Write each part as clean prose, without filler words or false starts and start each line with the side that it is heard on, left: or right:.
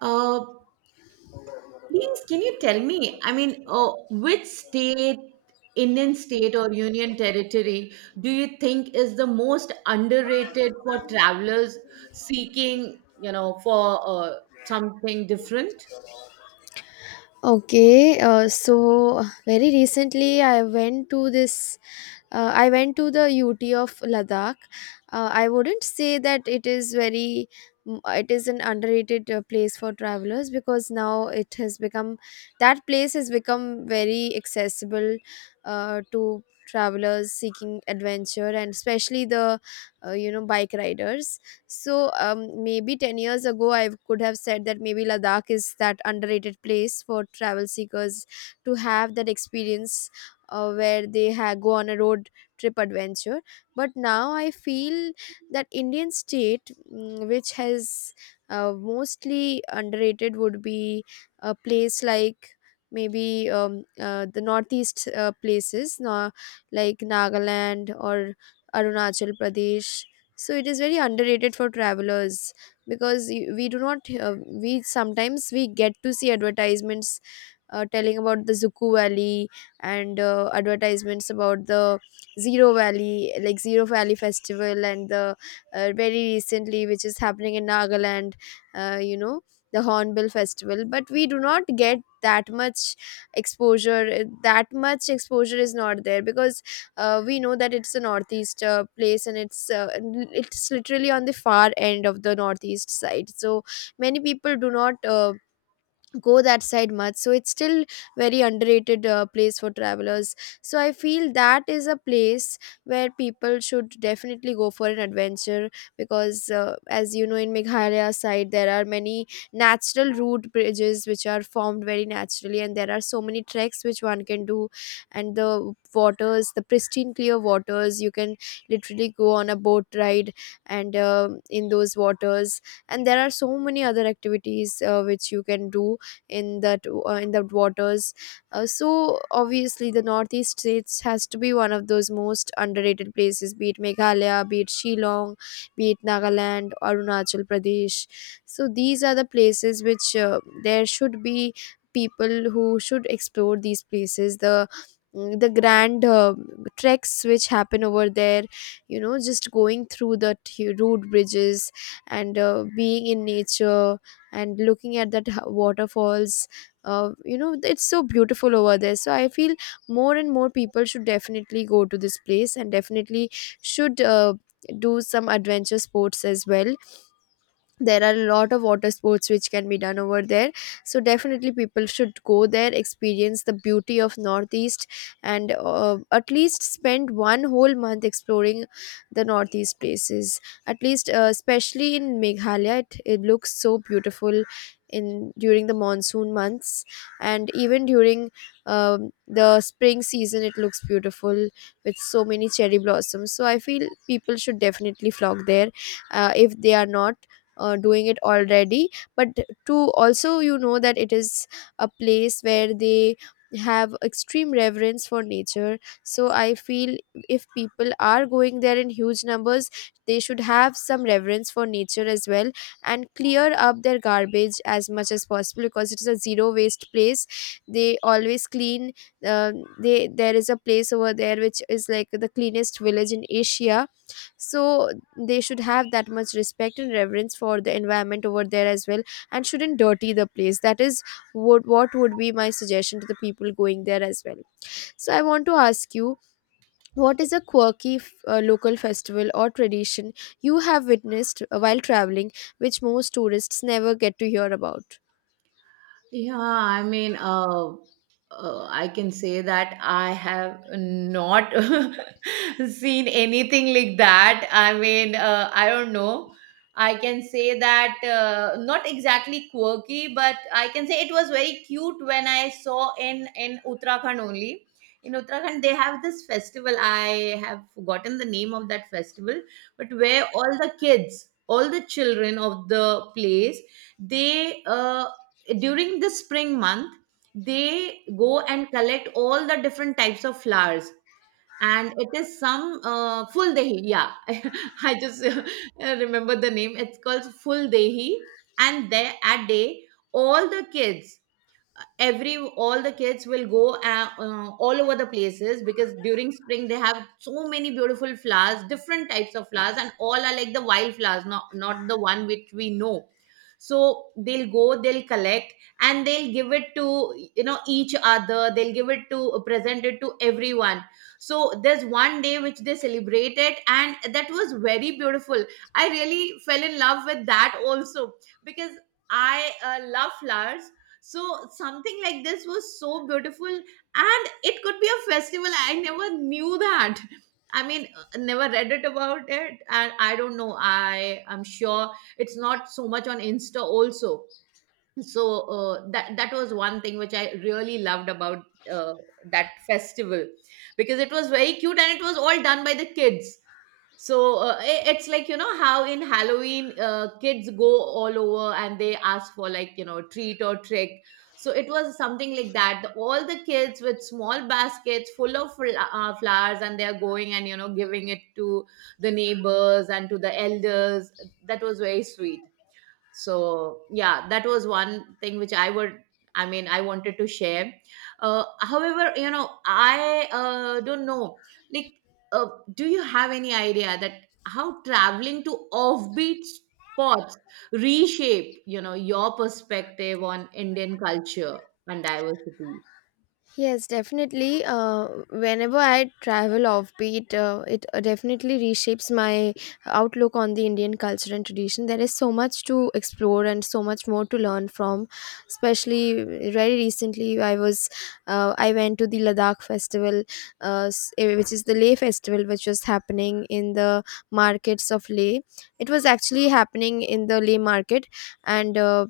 right: Uh, please, can you tell me? Which state, Indian state or union territory do you think is the most underrated for travelers seeking, you know, for something different?
left: Okay, so very recently I went to I went to the UT of Ladakh. I wouldn't say that it is it is an underrated place for travelers because now it has that place has become very accessible to travelers seeking adventure and especially bike riders. So maybe 10 years ago, I could have said that maybe Ladakh is that underrated place for travel seekers to have that experience where they go on a road trip adventure. But now I feel that Indian state which has mostly underrated, would be a place like maybe the northeast places, no, like Nagaland or Arunachal Pradesh. So it is very underrated for travelers because we do not, we sometimes we get to see advertisements telling about the Zuku Valley and advertisements about the Zero Valley, like Zero Valley Festival, and the very recently, which is happening in Nagaland, uh, you know, the Hornbill Festival. But we do not get that much exposure. That much exposure is not there because we know that it's a northeast place and it's it's literally on the far end of the northeast side, so many people do not go that side much, so it's still very underrated place for travelers. So I feel that is a place where people should definitely go for an adventure because as you know, in Meghalaya side there are many natural route bridges which are formed very naturally, and there are so many treks which one can do. And the waters, the pristine clear waters, you can literally go on a boat ride and in those waters, and there are so many other activities which you can do in that in the waters. So obviously, the northeast states has to be one of those most underrated places. Be it Meghalaya, be it Shillong, be it Nagaland, Arunachal Pradesh. So these are the places which there should be people who should explore these places. The the grand treks which happen over there, you know, just going through the road bridges and being in nature and looking at that waterfalls, you know, it's so beautiful over there. So I feel more and more people should definitely go to this place and definitely should do some adventure sports as well. There are a lot of water sports which can be done over there, so definitely people should go there, experience the beauty of northeast. And at least spend one whole month exploring the northeast places, at least especially in Meghalaya. It looks so beautiful in during the monsoon months and even during the spring season. It looks beautiful with so many cherry blossoms. So I feel people should definitely flock there if they are not doing it already. But to also, you know, that it is a place where they have extreme reverence for nature. So I feel if people are going there in huge numbers, they should have some reverence for nature as well and clear up their garbage as much as possible, because it is a zero waste place. They always clean, uh, they there is a place over there which is like the cleanest village in Asia. So they should have that much respect and reverence for the environment over there as well, and shouldn't dirty the place. That is what would be my suggestion to the people going there as well. So I want to ask you, what is a quirky local festival or tradition you have witnessed while traveling, which most tourists never get to hear about?
right: Yeah, I mean, uh, I can say that I have not seen anything like that. I don't know. I can say that not exactly quirky, but I can say it was very cute when I saw in Uttarakhand only. In Uttarakhand, they have this festival. I have forgotten the name of that festival, but where all the kids, all the children of the place, they during the spring month they go and collect all the different types of flowers. And it is some full dehi, yeah. I just remember the name, it's called full dehi. And there, at day, all the kids, every all the kids will go all over the places, because during spring they have so many beautiful flowers, different types of flowers, and all are like the wild flowers, not the one which we know. So they'll go, they'll collect, and they'll give it to, you know, each other, they'll give it to, present it to everyone. So there's one day which they celebrated and that was very beautiful. I really fell in love with that also, because I love flowers. So something like this was so beautiful, and it could be a festival. I never knew that. Never read it about it, and I don't know. I am sure it's not so much on Insta also. So that that was one thing which I really loved about, uh, that festival, because it was very cute and it was all done by the kids. So it's like, you know, how in Halloween kids go all over and they ask for, like, you know, treat or trick. So it was something like that. All the kids with small baskets full of flowers, and they're going and, you know, giving it to the neighbors and to the elders. That was very sweet. So yeah, that was one thing which I would I mean I wanted to share. However, you know, I don't know, like, uh, do you have any idea that how traveling to offbeat spots reshape, you know, your perspective on Indian culture and diversity?
left: Yes, definitely. Whenever I travel offbeat, it definitely reshapes my outlook on the Indian culture and tradition. There is so much to explore and so much more to learn from. Especially very recently, I was I went to the Ladakh festival, which is the Leh festival, which was happening in the markets of Leh. It was actually happening in the Leh market, and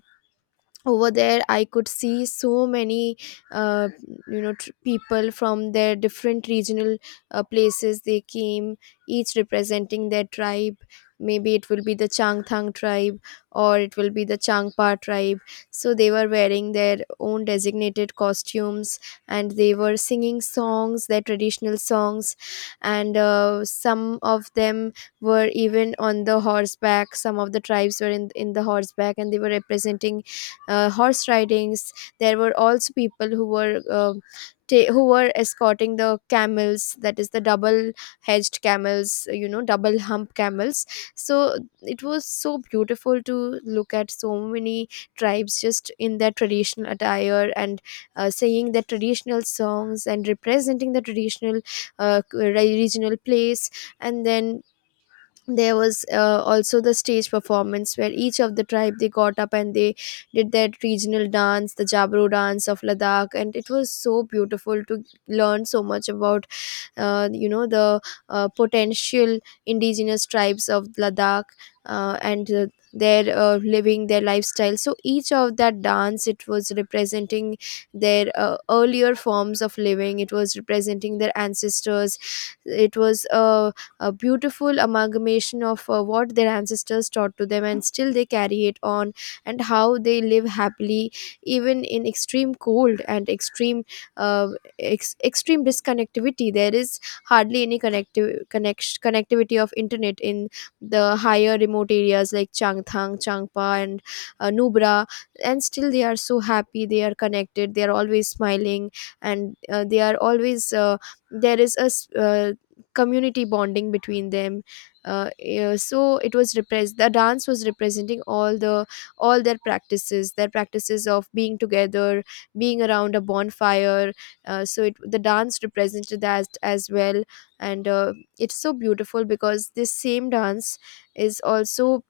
left: over there I could see so many uh, people from their different regional places. They came, each representing their tribe. Maybe it will be the Changthang tribe or it will be the Changpa tribe. So they were wearing their own designated costumes, and they were singing songs, their traditional songs. And some of them were even on the horseback. Some of the tribes were in the horseback, and they were representing horse ridings. There were also people who were who were escorting the camels, that is the double hedged camels, you know, double hump camels. So it was so beautiful to look at so many tribes just in their traditional attire and singing their traditional songs and representing the traditional regional place. And then there was also the stage performance where each of the tribe, they got up and they did their regional dance, the Jabro dance of Ladakh. And it was so beautiful to learn so much about you know the potential indigenous tribes of Ladakh. And their living, their lifestyle. So each of that dance, it was representing their earlier forms of living. It was representing their ancestors. It was a beautiful amalgamation of what their ancestors taught to them, and still they carry it on, and how they live happily even in extreme cold and extreme uh, extreme disconnectivity. There is hardly any connectivity of internet in the higher remote areas like Changthang, Changpa and Nubra. And still they are so happy, they are connected, they are always smiling. And they are always there is a community bonding between them. Yeah, so it was repressed, the dance was representing all the all their practices, their practices of being together, being around a bonfire. So the dance represented that as well. And it's so beautiful because this same dance is also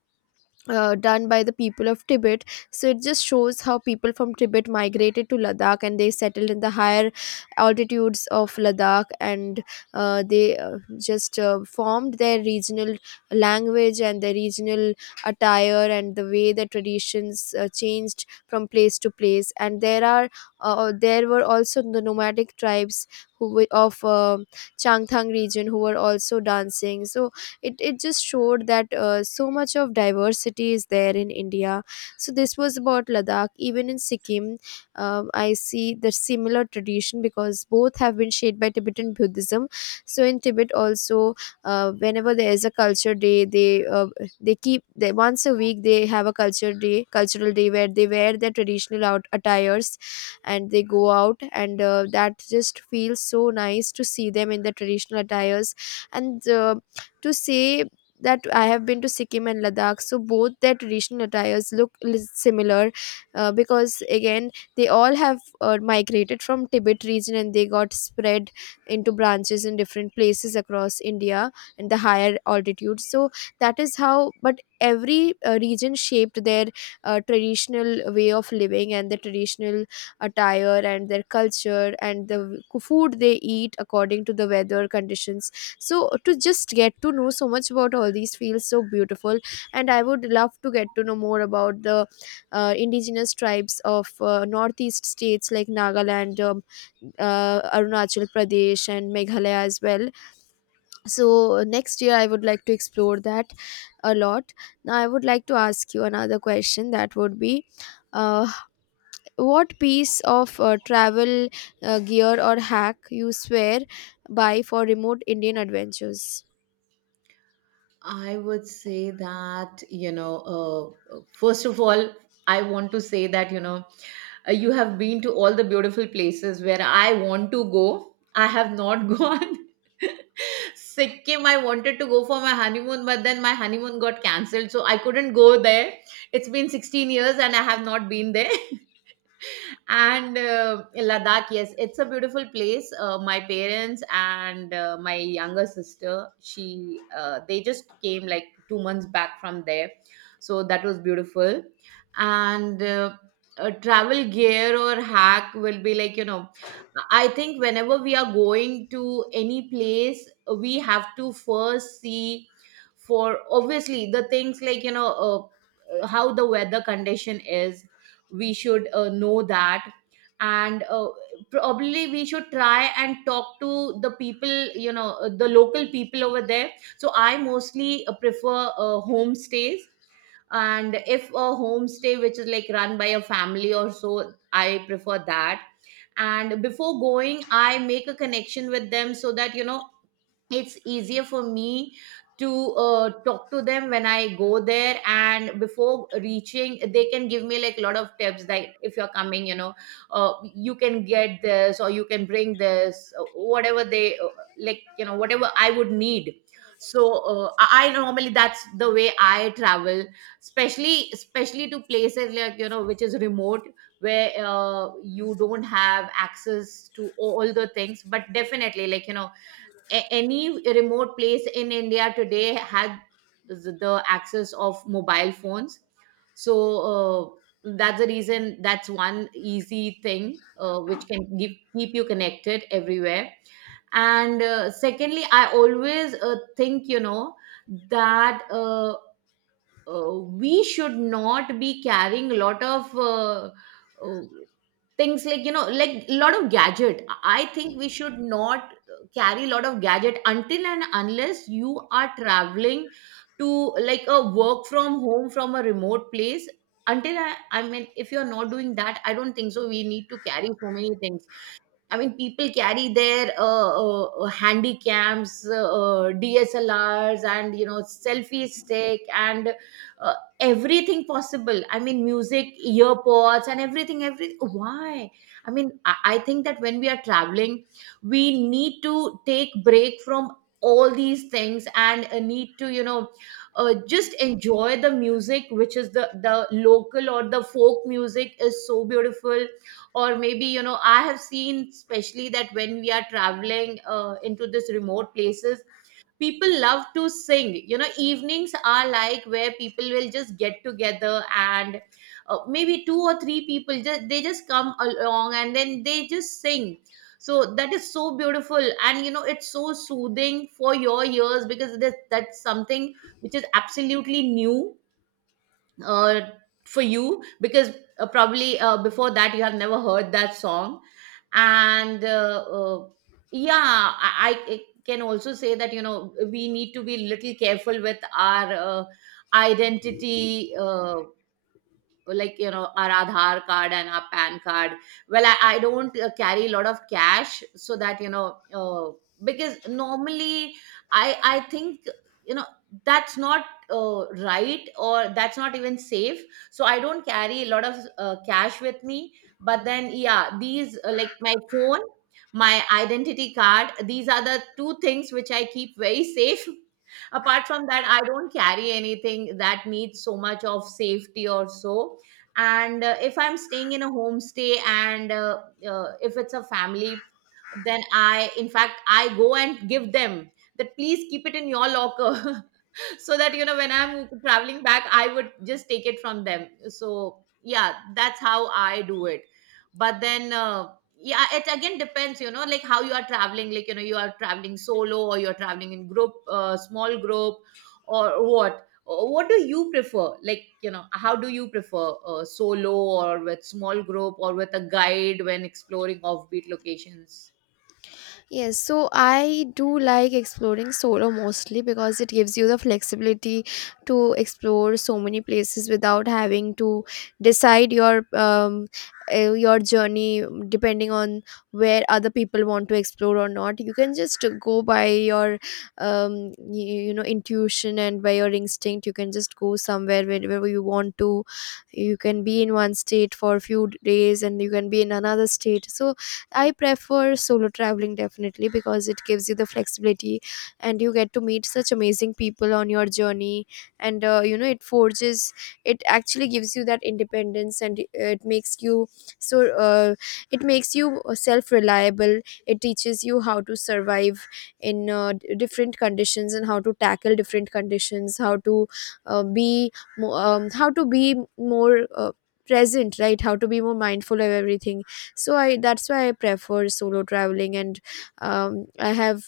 left: done by the people of Tibet. So it just shows how people from Tibet migrated to Ladakh, and they settled in the higher altitudes of Ladakh, and they just formed their regional language and their regional attire, and the way the traditions changed from place to place. And there are there were also the nomadic tribes who were of Changthang region, who were also dancing. So it just showed that so much of diversity is there in India. So this was about Ladakh. Even in Sikkim, I see the similar tradition because both have been shaped by Tibetan Buddhism. So in Tibet also, whenever there is a culture day, once a week they have a culture day, cultural day, where they wear their traditional out attires, and they go out. And that just feels so nice to see them in their traditional attires. And to say that I have been to Sikkim and Ladakh, so both their traditional attires look similar, because again they all have migrated from Tibet region, and they got spread into branches in different places across India and the higher altitudes. So that is how, but every region shaped their traditional way of living and the traditional attire and their culture and the food they eat according to the weather conditions. So to just get to know so much about all these feels so beautiful, and I would love to get to know more about the indigenous tribes of northeast states like Nagaland, Arunachal Pradesh and Meghalaya as well. So next year I would like to explore that a lot. Now I would like to ask you another question, that would be, uh, what piece of travel gear or hack you swear by for remote Indian adventures?
right: I would say that, you know, first of all, I want to say that, you know, you have been to all the beautiful places where I want to go. I have not gone. Sikkim, I wanted to go for my honeymoon, but then my honeymoon got cancelled, so I couldn't go there. It's been 16 years and I have not been there. And Ladakh, yes, it's a beautiful place. My parents and my younger sister, she they just came like 2 months back from there. So that was beautiful. And a travel gear or hack will be like, you know, I think whenever we are going to any place, we have to first see for, obviously, the things like, you know, how the weather condition is. We should know that. And probably we should try and talk to the people, you know, the local people over there. So I mostly prefer homestays, and if a homestay which is like run by a family or so, I prefer that. And before going, I make a connection with them, so that, you know, it's easier for me to talk to them when I go there. And before reaching, they can give me like a lot of tips. Like, if you're coming, you know, you can get this or you can bring this, whatever they like, you know, whatever I would need. So I normally, that's the way I travel, especially to places like, you know, which is remote, where you don't have access to all the things. But definitely, like, you know, any remote place in India today had the access of mobile phones. So uh, that's the reason, that's one easy thing which can keep you connected everywhere. And secondly, I always think, you know, that we should not be carrying a lot of uh, things, like, you know, like a lot of gadget. I think we should not carry a lot of gadget until and unless you are traveling to like a work from home from a remote place. I mean, if you're not doing that, I don't think so we need to carry so many things. I mean, people carry their handy cams, DSLRs, and, you know, selfie stick, and everything possible. I mean, music, earpods, and everything. Everything. Why? I mean, I think that when we are traveling, we need to take break from all these things and need to, you know, just enjoy the music, which is the local or the folk music is so beautiful. Or maybe, you know, I have seen, especially, that when we are traveling into this remote places, people love to sing. You know, evenings are like where people will just get together and maybe two or three people, just come along and then they just sing. So that is so beautiful, and, you know, it's so soothing for your ears, because that's something which is absolutely new uh, for you, because probably before that you have never heard that song. And yeah, I can also say that, you know, we need to be little careful with our identity, like, you know, our Aadhaar card and our PAN card. Well, I don't carry a lot of cash, so that, you know, because normally I think, you know, that's not right, or that's not even safe. So I don't carry a lot of cash with me. But then yeah, these like my phone, my identity card. These are the two things which I keep very safe. Apart from that, I don't carry anything that needs so much of safety or so. And if I'm staying in a homestay, and if it's a family, then I in fact I go and give them that, please keep it in your locker. So that, you know, when I'm traveling back, I would just take it from them. So yeah, that's how I do it. But then yeah, it again depends, you know, like, how you are traveling, like, you know, you are traveling solo or you're traveling in group, small group, or what. What do you prefer, like, you know, how do you prefer, solo or with small group or with a guide when exploring offbeat locations?
left: Yes, so I do like exploring solo mostly because it gives you the flexibility to explore so many places without having to decide your journey depending on where other people want to explore or not. You can just go by your you know, intuition and by your instinct. You can just go somewhere wherever you want to. You can be in one state for a few days, and you can be in another state. So I prefer solo traveling definitely because it gives you the flexibility, and you get to meet such amazing people on your journey. And, you know, it it actually gives you that independence, and it makes you so, uh, it makes you self reliable. It teaches you how to survive in different conditions and how to tackle different conditions, how to uh, be, how to be more, present, right? How to be more mindful of everything. So i that's why I prefer solo traveling, and um, i have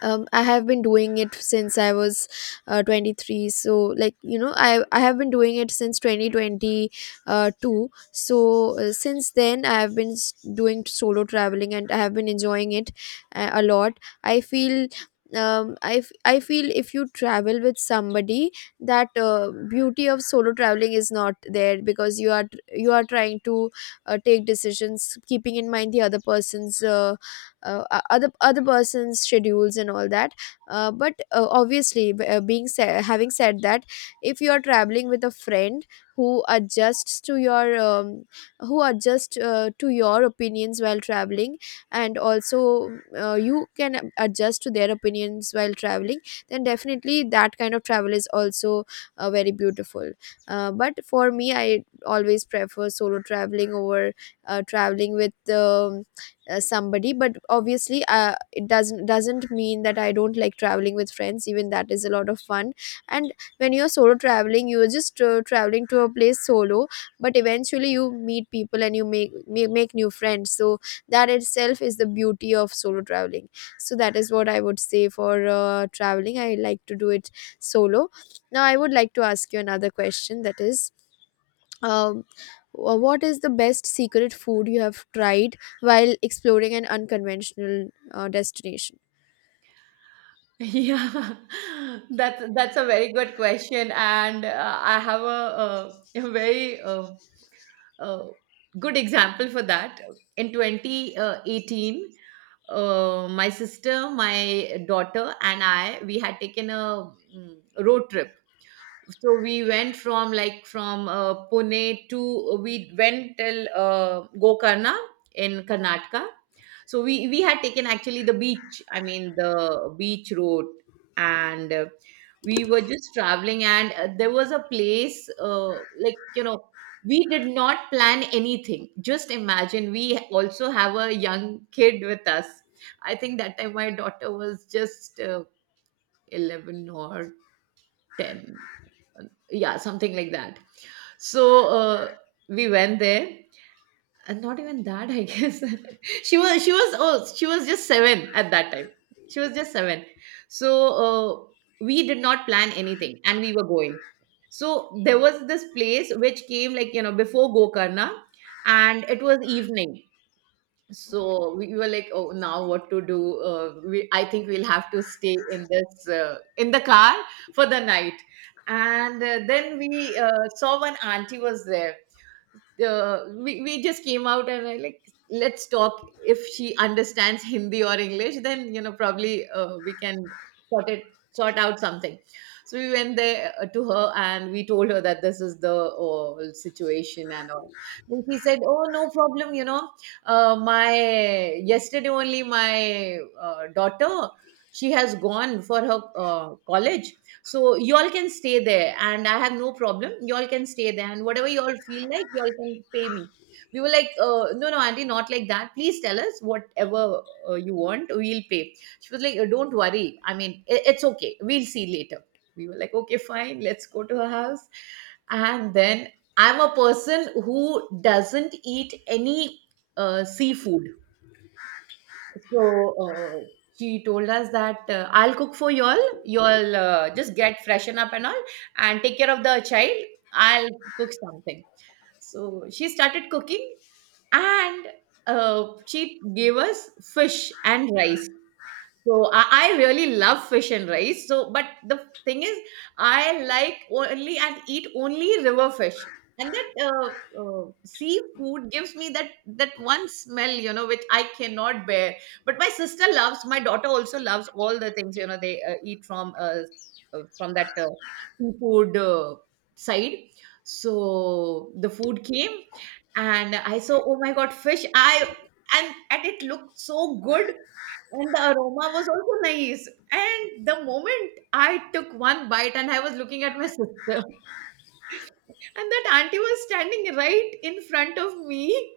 left: I have been doing it since I was 23. So, like, you know, I have been doing it since twenty twenty, two. So since then I have been doing solo traveling, and I have been enjoying it a lot. I feel, I feel if you travel with somebody, that beauty of solo traveling is not there because you are, you are trying to take decisions keeping in mind the other person's, other person's schedules and all that. But obviously, having said that, if you are traveling with a friend who adjusts to your who adjust to your opinions while traveling, and also you can adjust to their opinions while traveling, then definitely that kind of travel is also very beautiful. But for me, I always prefer solo traveling over traveling with um, somebody. But obviously, it doesn't mean that I don't like traveling with friends. Even that is a lot of fun. And when you're solo traveling, you're just traveling to a place solo, but eventually you meet people and you make new friends. So that itself is the beauty of solo traveling. So that is what I would say. For traveling, I like to do it solo. Now I would like to ask you another question, that is, um, what is the best secret food you have tried while exploring an unconventional destination?
right: Yeah, that's a very good question, and I have a very uh, good example for that. In 2018, my sister, my daughter, and I, we had taken a road trip. So we went from, like, from Pune to, we went till Gokarna in Karnataka. So we had taken actually the beach, I mean the beach road, and we were just traveling, and there was a place, like, you know, we did not plan anything. Just imagine, we also have a young kid with us. I think that time my daughter was just 11 or ten, yeah, something like that. So uh, we went there. And not even that, I guess. She was just 7 at that time, she was just 7. So uh, we did not plan anything and we were going. So there was this place which came, like, you know, before Gokarna, and it was evening. So we were like, oh, now what to do? I think we'll have to stay in this in the car for the night. And then we saw one auntie was there. We just came out and I like, let's talk, if she understands Hindi or English, then, you know, probably we can sort it sort out something. So we went there to her and we told her that this is the situation and all. Then she said, oh, no problem, you know, my yesterday only my daughter, she has gone for her college. So y'all can stay there and I have no problem. Y'all can stay there and whatever y'all feel like, y'all can pay me. We were like, no, no, auntie, not like that. Please tell us whatever you want, we'll pay. She was like, don't worry. I mean, it's okay. We'll see later." We were like, okay, fine, let's go to her house. And then I'm a person who doesn't eat any seafood. So uh, she told us that I'll cook for y'all. Y'all just get freshen up and all, and take care of the child. I'll cook something. So she started cooking, and she gave us fish and rice. So I really love fish and rice. So, but the thing is, I like only and eat only river fish. And that seafood gives me that one smell, which I cannot bear. But my sister loves, my daughter also loves all the things, you know, they eat from that seafood side. So the food came, and I saw, oh my God, fish! I and it looked so good and the aroma was also nice. And the moment I took one bite and I was looking at my sister, and that auntie was standing right in front of me.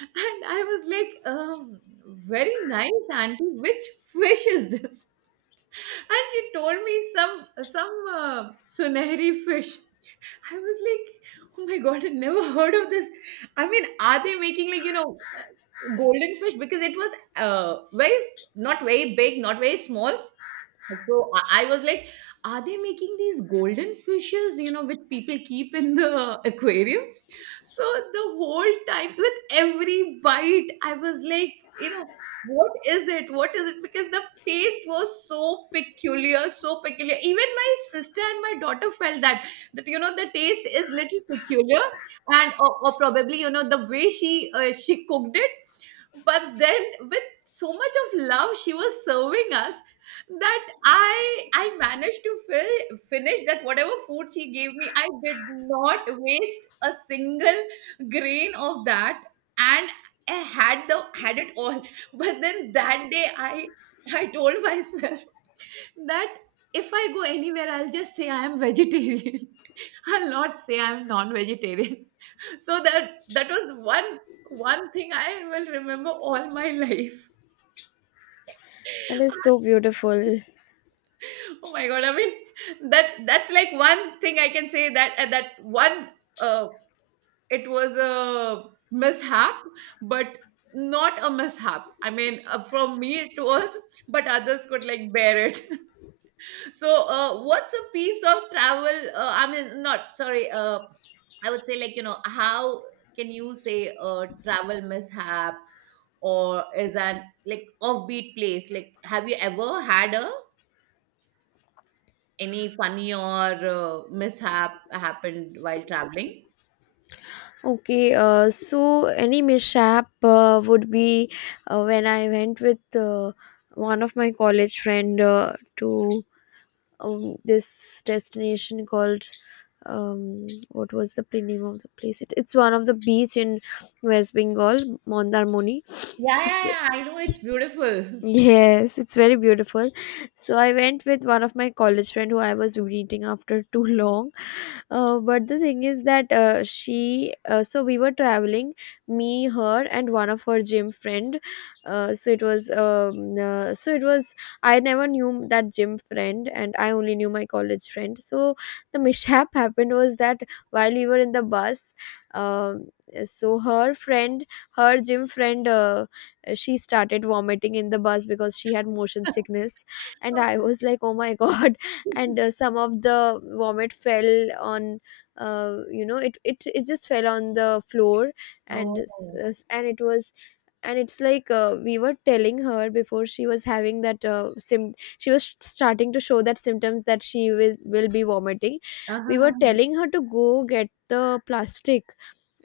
right: And I was like, very nice, auntie. Which fish is this? And she told me some sunahri fish. I was like, oh my God, I never heard of this. I mean, are they making, like, you know, uh, golden fish? Because it was uh, very not very big, not very small, so I was like, are they making these golden fishes, you know, which people keep in the aquarium? So the whole time, with every bite, I was like, you know, what is it? What is it? Because the taste was so peculiar, so peculiar. Even my sister and my daughter felt that you know the taste is little peculiar, and or probably you know the way she cooked it, but then with so much of love she was serving us that I managed to finish that whatever food she gave me. I did not waste a single grain of that, and I had the had it all. But then that day I told myself that if I go anywhere, I'll just say I am vegetarian. I'll not say I'm non-vegetarian. So that was one thing I will remember all my life.
left: That is so beautiful.
right: Oh my God! I mean, that's like one thing I can say, that that one, uh, it was a mishap, but not a mishap. I mean, from me it was, but others could like bear it. So, what's a piece of travel? I mean, not sorry. I would say, like, you know, how can you say a travel mishap or is an like offbeat place? Like, have you ever had a any funny or mishap happened while traveling?
left: Okay, so any mishap would be when I went with one of my college friend to this destination called, what was the name of the place? It, it's one of the beach in West Bengal, Mondarmoni.
right: Yeah, yeah, yeah. I know it's beautiful.
left: Yes, it's very beautiful. So I went with one of my college friend who I was meeting after too long, but the thing is that she so we were traveling, me, her, and one of her gym friend. Uh, So it was so it was I never knew that gym friend, and I only knew my college friend. So the mishap happened was that while we were in the bus, um, so her friend, her gym friend, she started vomiting in the bus because she had motion sickness, and I was like, oh my god. And some of the vomit fell on, you know, it just fell on the floor. And
right: Oh,
left: and it was, and it's like, we were telling her before, she was having that sim she was starting to show that symptoms that she will be vomiting. We were
right: uh-huh.
left: telling her to go get the plastic.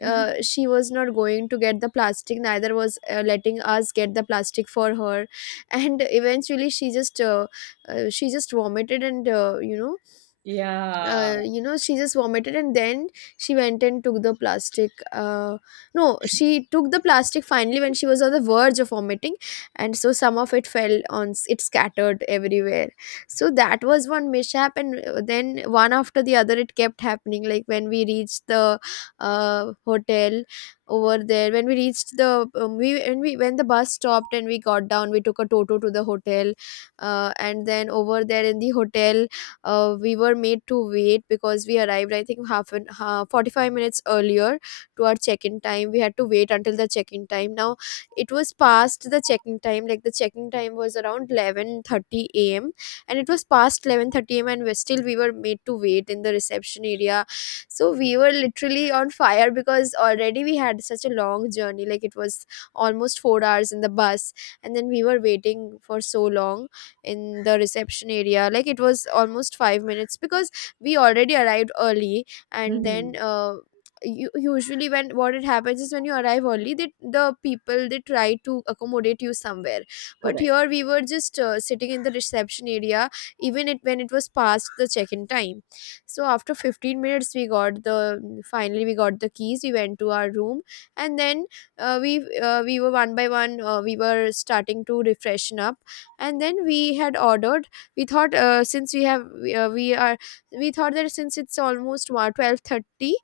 left: She was not going to get the plastic, neither was letting us get the plastic for her. And eventually she just vomited, and you know,
right: Yeah.
left: you know, she just vomited, and then she went and took the plastic. No, she took the plastic finally when she was on the verge of vomiting, and so some of it fell on, it scattered everywhere. So that was one mishap, and then one after the other it kept happening. Like, when we reached the hotel, over there, when we reached the, we when we, when the bus stopped and we got down, we took a toto to the hotel. And then over there in the hotel, we were made to wait because we arrived, I think, half an 45 minutes earlier to our check-in time. We had to wait until the check-in time. Now, it was past the check-in time. Like, the check-in time was around 11:30 a.m., and it was past 11:30 a.m., and we still, we were made to wait in the reception area. So we were literally on fire because already we had such a long journey. Like, it was almost 4 hours in the bus, and then we were waiting for so long in the reception area. Like, it was almost 5 minutes because we already arrived early. And then
right: Mhm.
left: usually when what it happens is, when you arrive early, the people, they try to accommodate you somewhere, but
right: Correct.
left: here we were just sitting in the reception area even it when it was past the check-in time. So after 15 minutes we got the, finally we got the keys, we went to our room. And then uh, we we were one by one, we were starting to refreshen up. And then we had ordered, we thought, since we have we are we thought that since it's almost 12:30,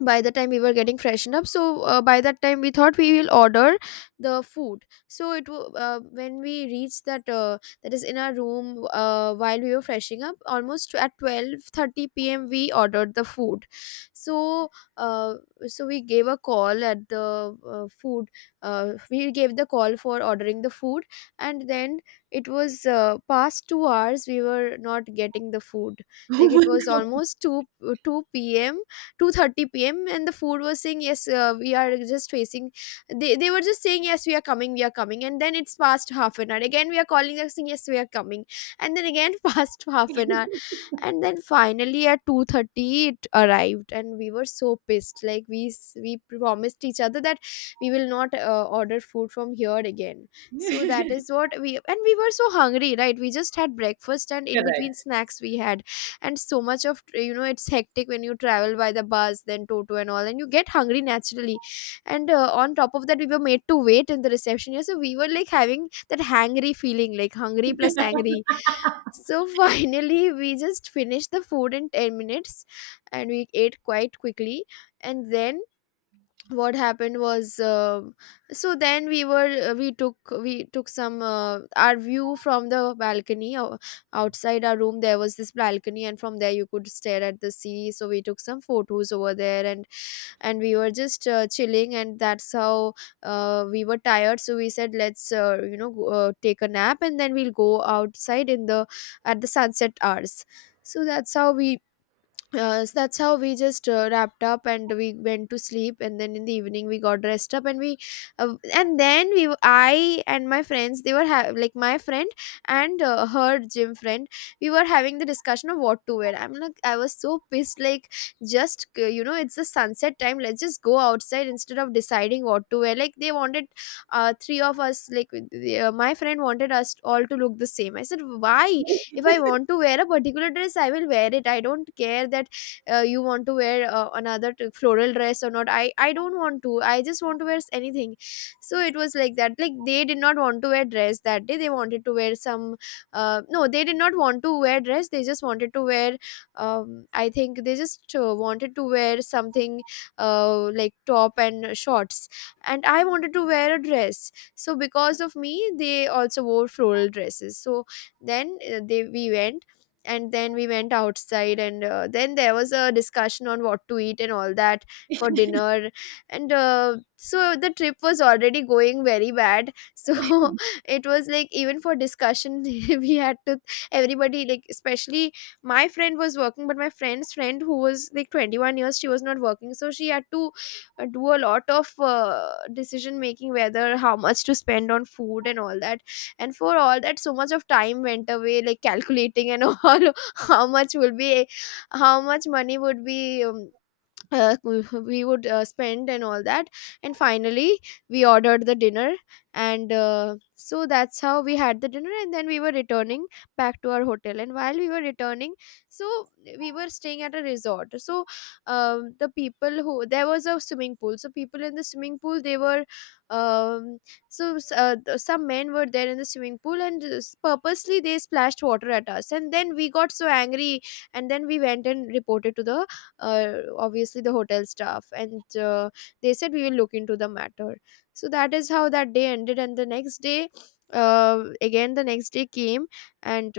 left: by the time we were getting freshened up, so by that time we thought we will order the food. So it when we reached that, that is in our room, while we were freshing up almost at 12:30 p.m., we ordered the food. So, uh, so we gave a call at the food, we gave the call for ordering the food. And then it was, past 2 hours we were not getting the food.
right: Oh
left: Like, it
right: my
left: was almost 2, 2 p.m., 2:30 p.m., and the food was saying, yes, we are just facing, they were just saying, yes, we are coming, we are coming. And then it's past half an hour, again we are calling, they are saying, yes, we are coming. And then again, past half an hour. And then finally at 2:30 it arrived, and we were so pissed. Like, we we promised each other that we will not order food from here again. So that
right: God.
left: is what we, and we were so hungry, right? We just had breakfast, and in between
right: Correct.
left: snacks we had. And so much of, you know, it's hectic when you travel by the bus, then toto and all, and you get hungry naturally. And on top of that, we were made to wait in the reception, yeah. So we were like having that hangry feeling, like hungry plus angry. So finally, we just finished the food in 10 minutes, and we ate quite quickly. And then what happened was, um, so then we were, we took some, our view from the balcony. Outside our room there was this balcony, and from there you could stare at the sea. So we took some photos over there. And we were just chilling, and that's how, we were tired, so we said, let's you know, take a nap, and then we'll go outside in the, at the sunset hours. So that's how we, so that's how we just wrapped up, and we went to sleep. And then in the evening we got dressed up, and we, and then we w- I and my friends, they were like my friend and her gym friend, we were having the discussion of what to wear. I'm like, I was so pissed, like, just, you know, it's the sunset time, let's just go outside instead of deciding what to wear. Like, they wanted, three of us, like, my friend wanted us all to look the same. I said, why? If I want to wear a particular dress, I will wear it. I don't care that you want to wear floral dress or not. I don't want to, I just want to wear anything. So it was like that, like they did not want to wear dress that day, they wanted to wear some— no, they did not want to wear dress, they just wanted to wear— um, I think they just wanted to wear something, like top and shorts. And I wanted to wear a dress, so because of me they also wore floral dresses. So then they we went. And then we went outside, and then there was a discussion on what to eat and all that, for dinner. And so the trip was already going very bad, so it was like even for discussion we had to— everybody, like, especially my friend was working, but my friend's friend, who was like 21 years, she was not working, so she had to do a lot of decision making, whether how much to spend on food and all that. And for all that, so much of time went away, like calculating and all, how much will be— how much money would be— uh, we we would spend and all that. And finally we ordered the dinner. And so that's how we had the dinner, and then we were returning back to our hotel. And while we were returning, so we were staying at a resort, so the people who— there was a swimming pool, so people in the swimming pool they were— um, so some men were there in the swimming pool, and purposely they splashed water at us, and then we got so angry. And then we went and reported to the— obviously the hotel staff. And they said we will look into the matter. So that is how that day ended. And the next day, again, the next day came. And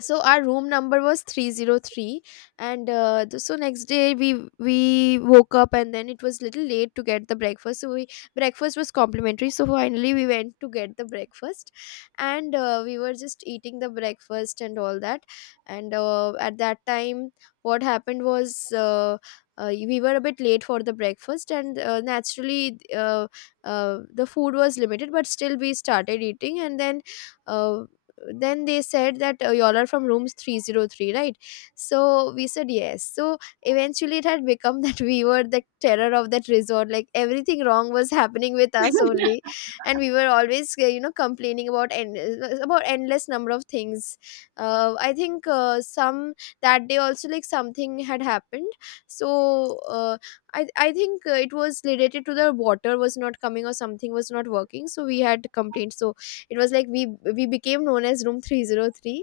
left: so our room number was 303. And so next day we woke up, and then it was little late to get the breakfast, so we— breakfast was complimentary, so finally we went to get the breakfast. And we were just eating the breakfast and all that. And at that time, what happened was— we were a bit late for the breakfast, and naturally the food was limited, but still we started eating. And then— uh, then they said that y'all are from rooms 303, right? So we said yes. So eventually it had become that we were the terror of that resort, like everything wrong was happening with us only. And we were always complaining about about endless number of things. I think some— that day also, like, something had happened. So I think it was related to— the water was not coming or something was not working, so we had complaints. It was like we became known as room 303.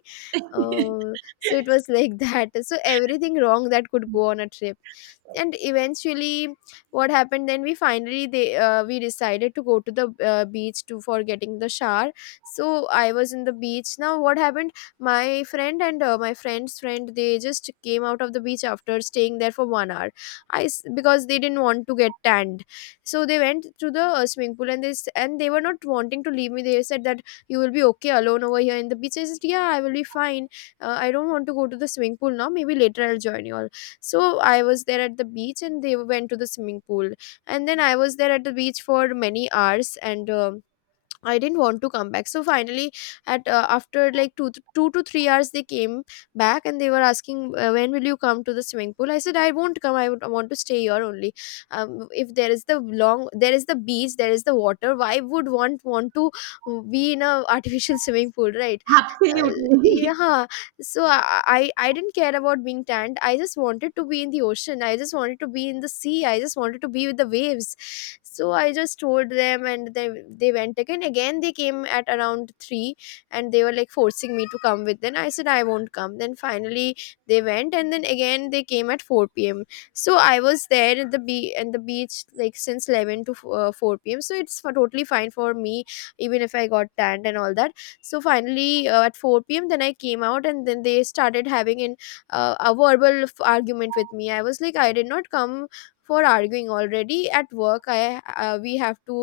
left: uh, so it was like that, so everything wrong that could go on a trip. And eventually what happened— then we finally— they— we decided to go to the beach to— for getting the shower. So I was in the beach. Now what happened— my friend and my friend's friend, they just came out of the beach after staying there for 1 hour. Because they didn't want to get tanned, so they went to the swimming pool. And and they were not wanting to leave me. They said that, you will be okay alone over here in the beach? I said, yeah, I will be fine. I don't want to go to the swimming pool now, maybe later I'll join you all. So I was there at the beach, and they went to the swimming pool. And then I was there at the beach for many hours. And I didn't want to come back. So finally at— after like 2 to 3 hours, they came back. And they were asking, when will you come to the swimming pool? I said I won't come. I want to stay here only. If there is the long— there is the beach, there is the water, why would one want to be in a artificial swimming pool, right? uh, yeah,
right: Absolutely.
left: huh. So I didn't care about being tanned. I just wanted to be in the ocean, I just wanted to be in the sea, I just wanted to be with the waves. So I just told them, and they went. Again, again they came at around 3, and they were like forcing me to come with them. I said I won't come. Then finally they went, and then again they came at 4 p.m. So I was there at the be at the beach, like, since 11 to 4 p.m., so it's for totally fine for me, even if I got tanned and all that. So finally at 4 p.m. then I came out. And then they started having an a verbal argument with me. I was like, I did not come for arguing. Already at work I— we have to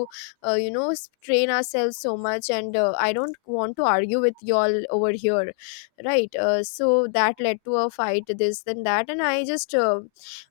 left: train ourselves so much, and I don't want to argue with y'all over here, right? So that led to a fight, this then that. And I just uh,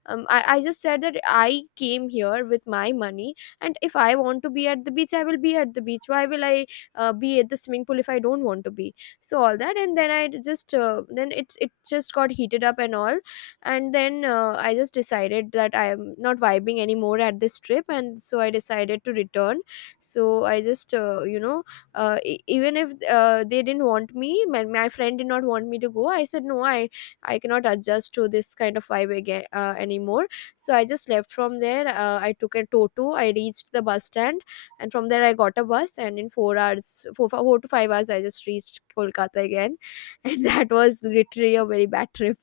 left: um, I, I just said that I came here with my money, and if I want to be at the beach, I will be at the beach. Why will I be at the swimming pool if I don't want to be? So all that. And then I just then it just got heated up and all. And then I just decided that I am not vibing anymore at this trip, and so I decided to return. So I just even if they didn't want me— my friend did not want me to go— I said no, I— I cannot adjust to this kind of vibe again anymore. So I just left from there. I took a toto, I reached the bus stand. And from there I got a bus, and in 4 hours— 4 to 5 hours, I just reached Kolkata again. And that was literally a very bad trip,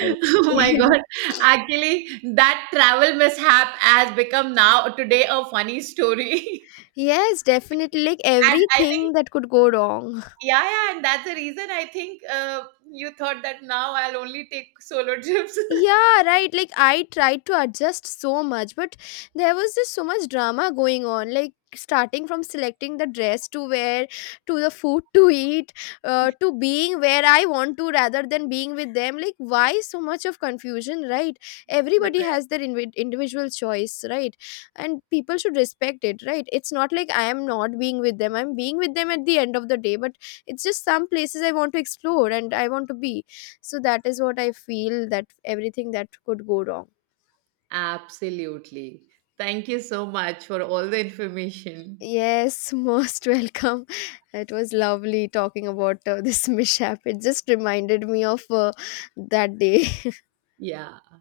left: I would—
right: my
left: say.
right: God. Actually, that travel mishap has become now today a funny story.
left: Yes, definitely, like
right: And I
left: everything
right: think,
left: that could go wrong.
right: yeah, yeah, and that's the reason, I think, you thought that now I'll only take solo trips.
left: Yeah, right. Like I tried to adjust so much, but there was just so much drama going on. Like, starting from selecting the dress to wear, to the food to eat, to being where I want to, rather than being with them. Like, why so much of confusion, right? Everybody
right: Correct.
left: has their individual choice, right? And people should respect it, right? It's not like I am not being with them, I'm being with them at the end of the day. But it's just some places I want to explore and I want to be. So that is what I feel, that everything that could go wrong.
right: Absolutely, thank you so much for all the information.
left: Yes, most welcome. It was lovely talking about this mishap. It just reminded me of that day.
right: Yeah.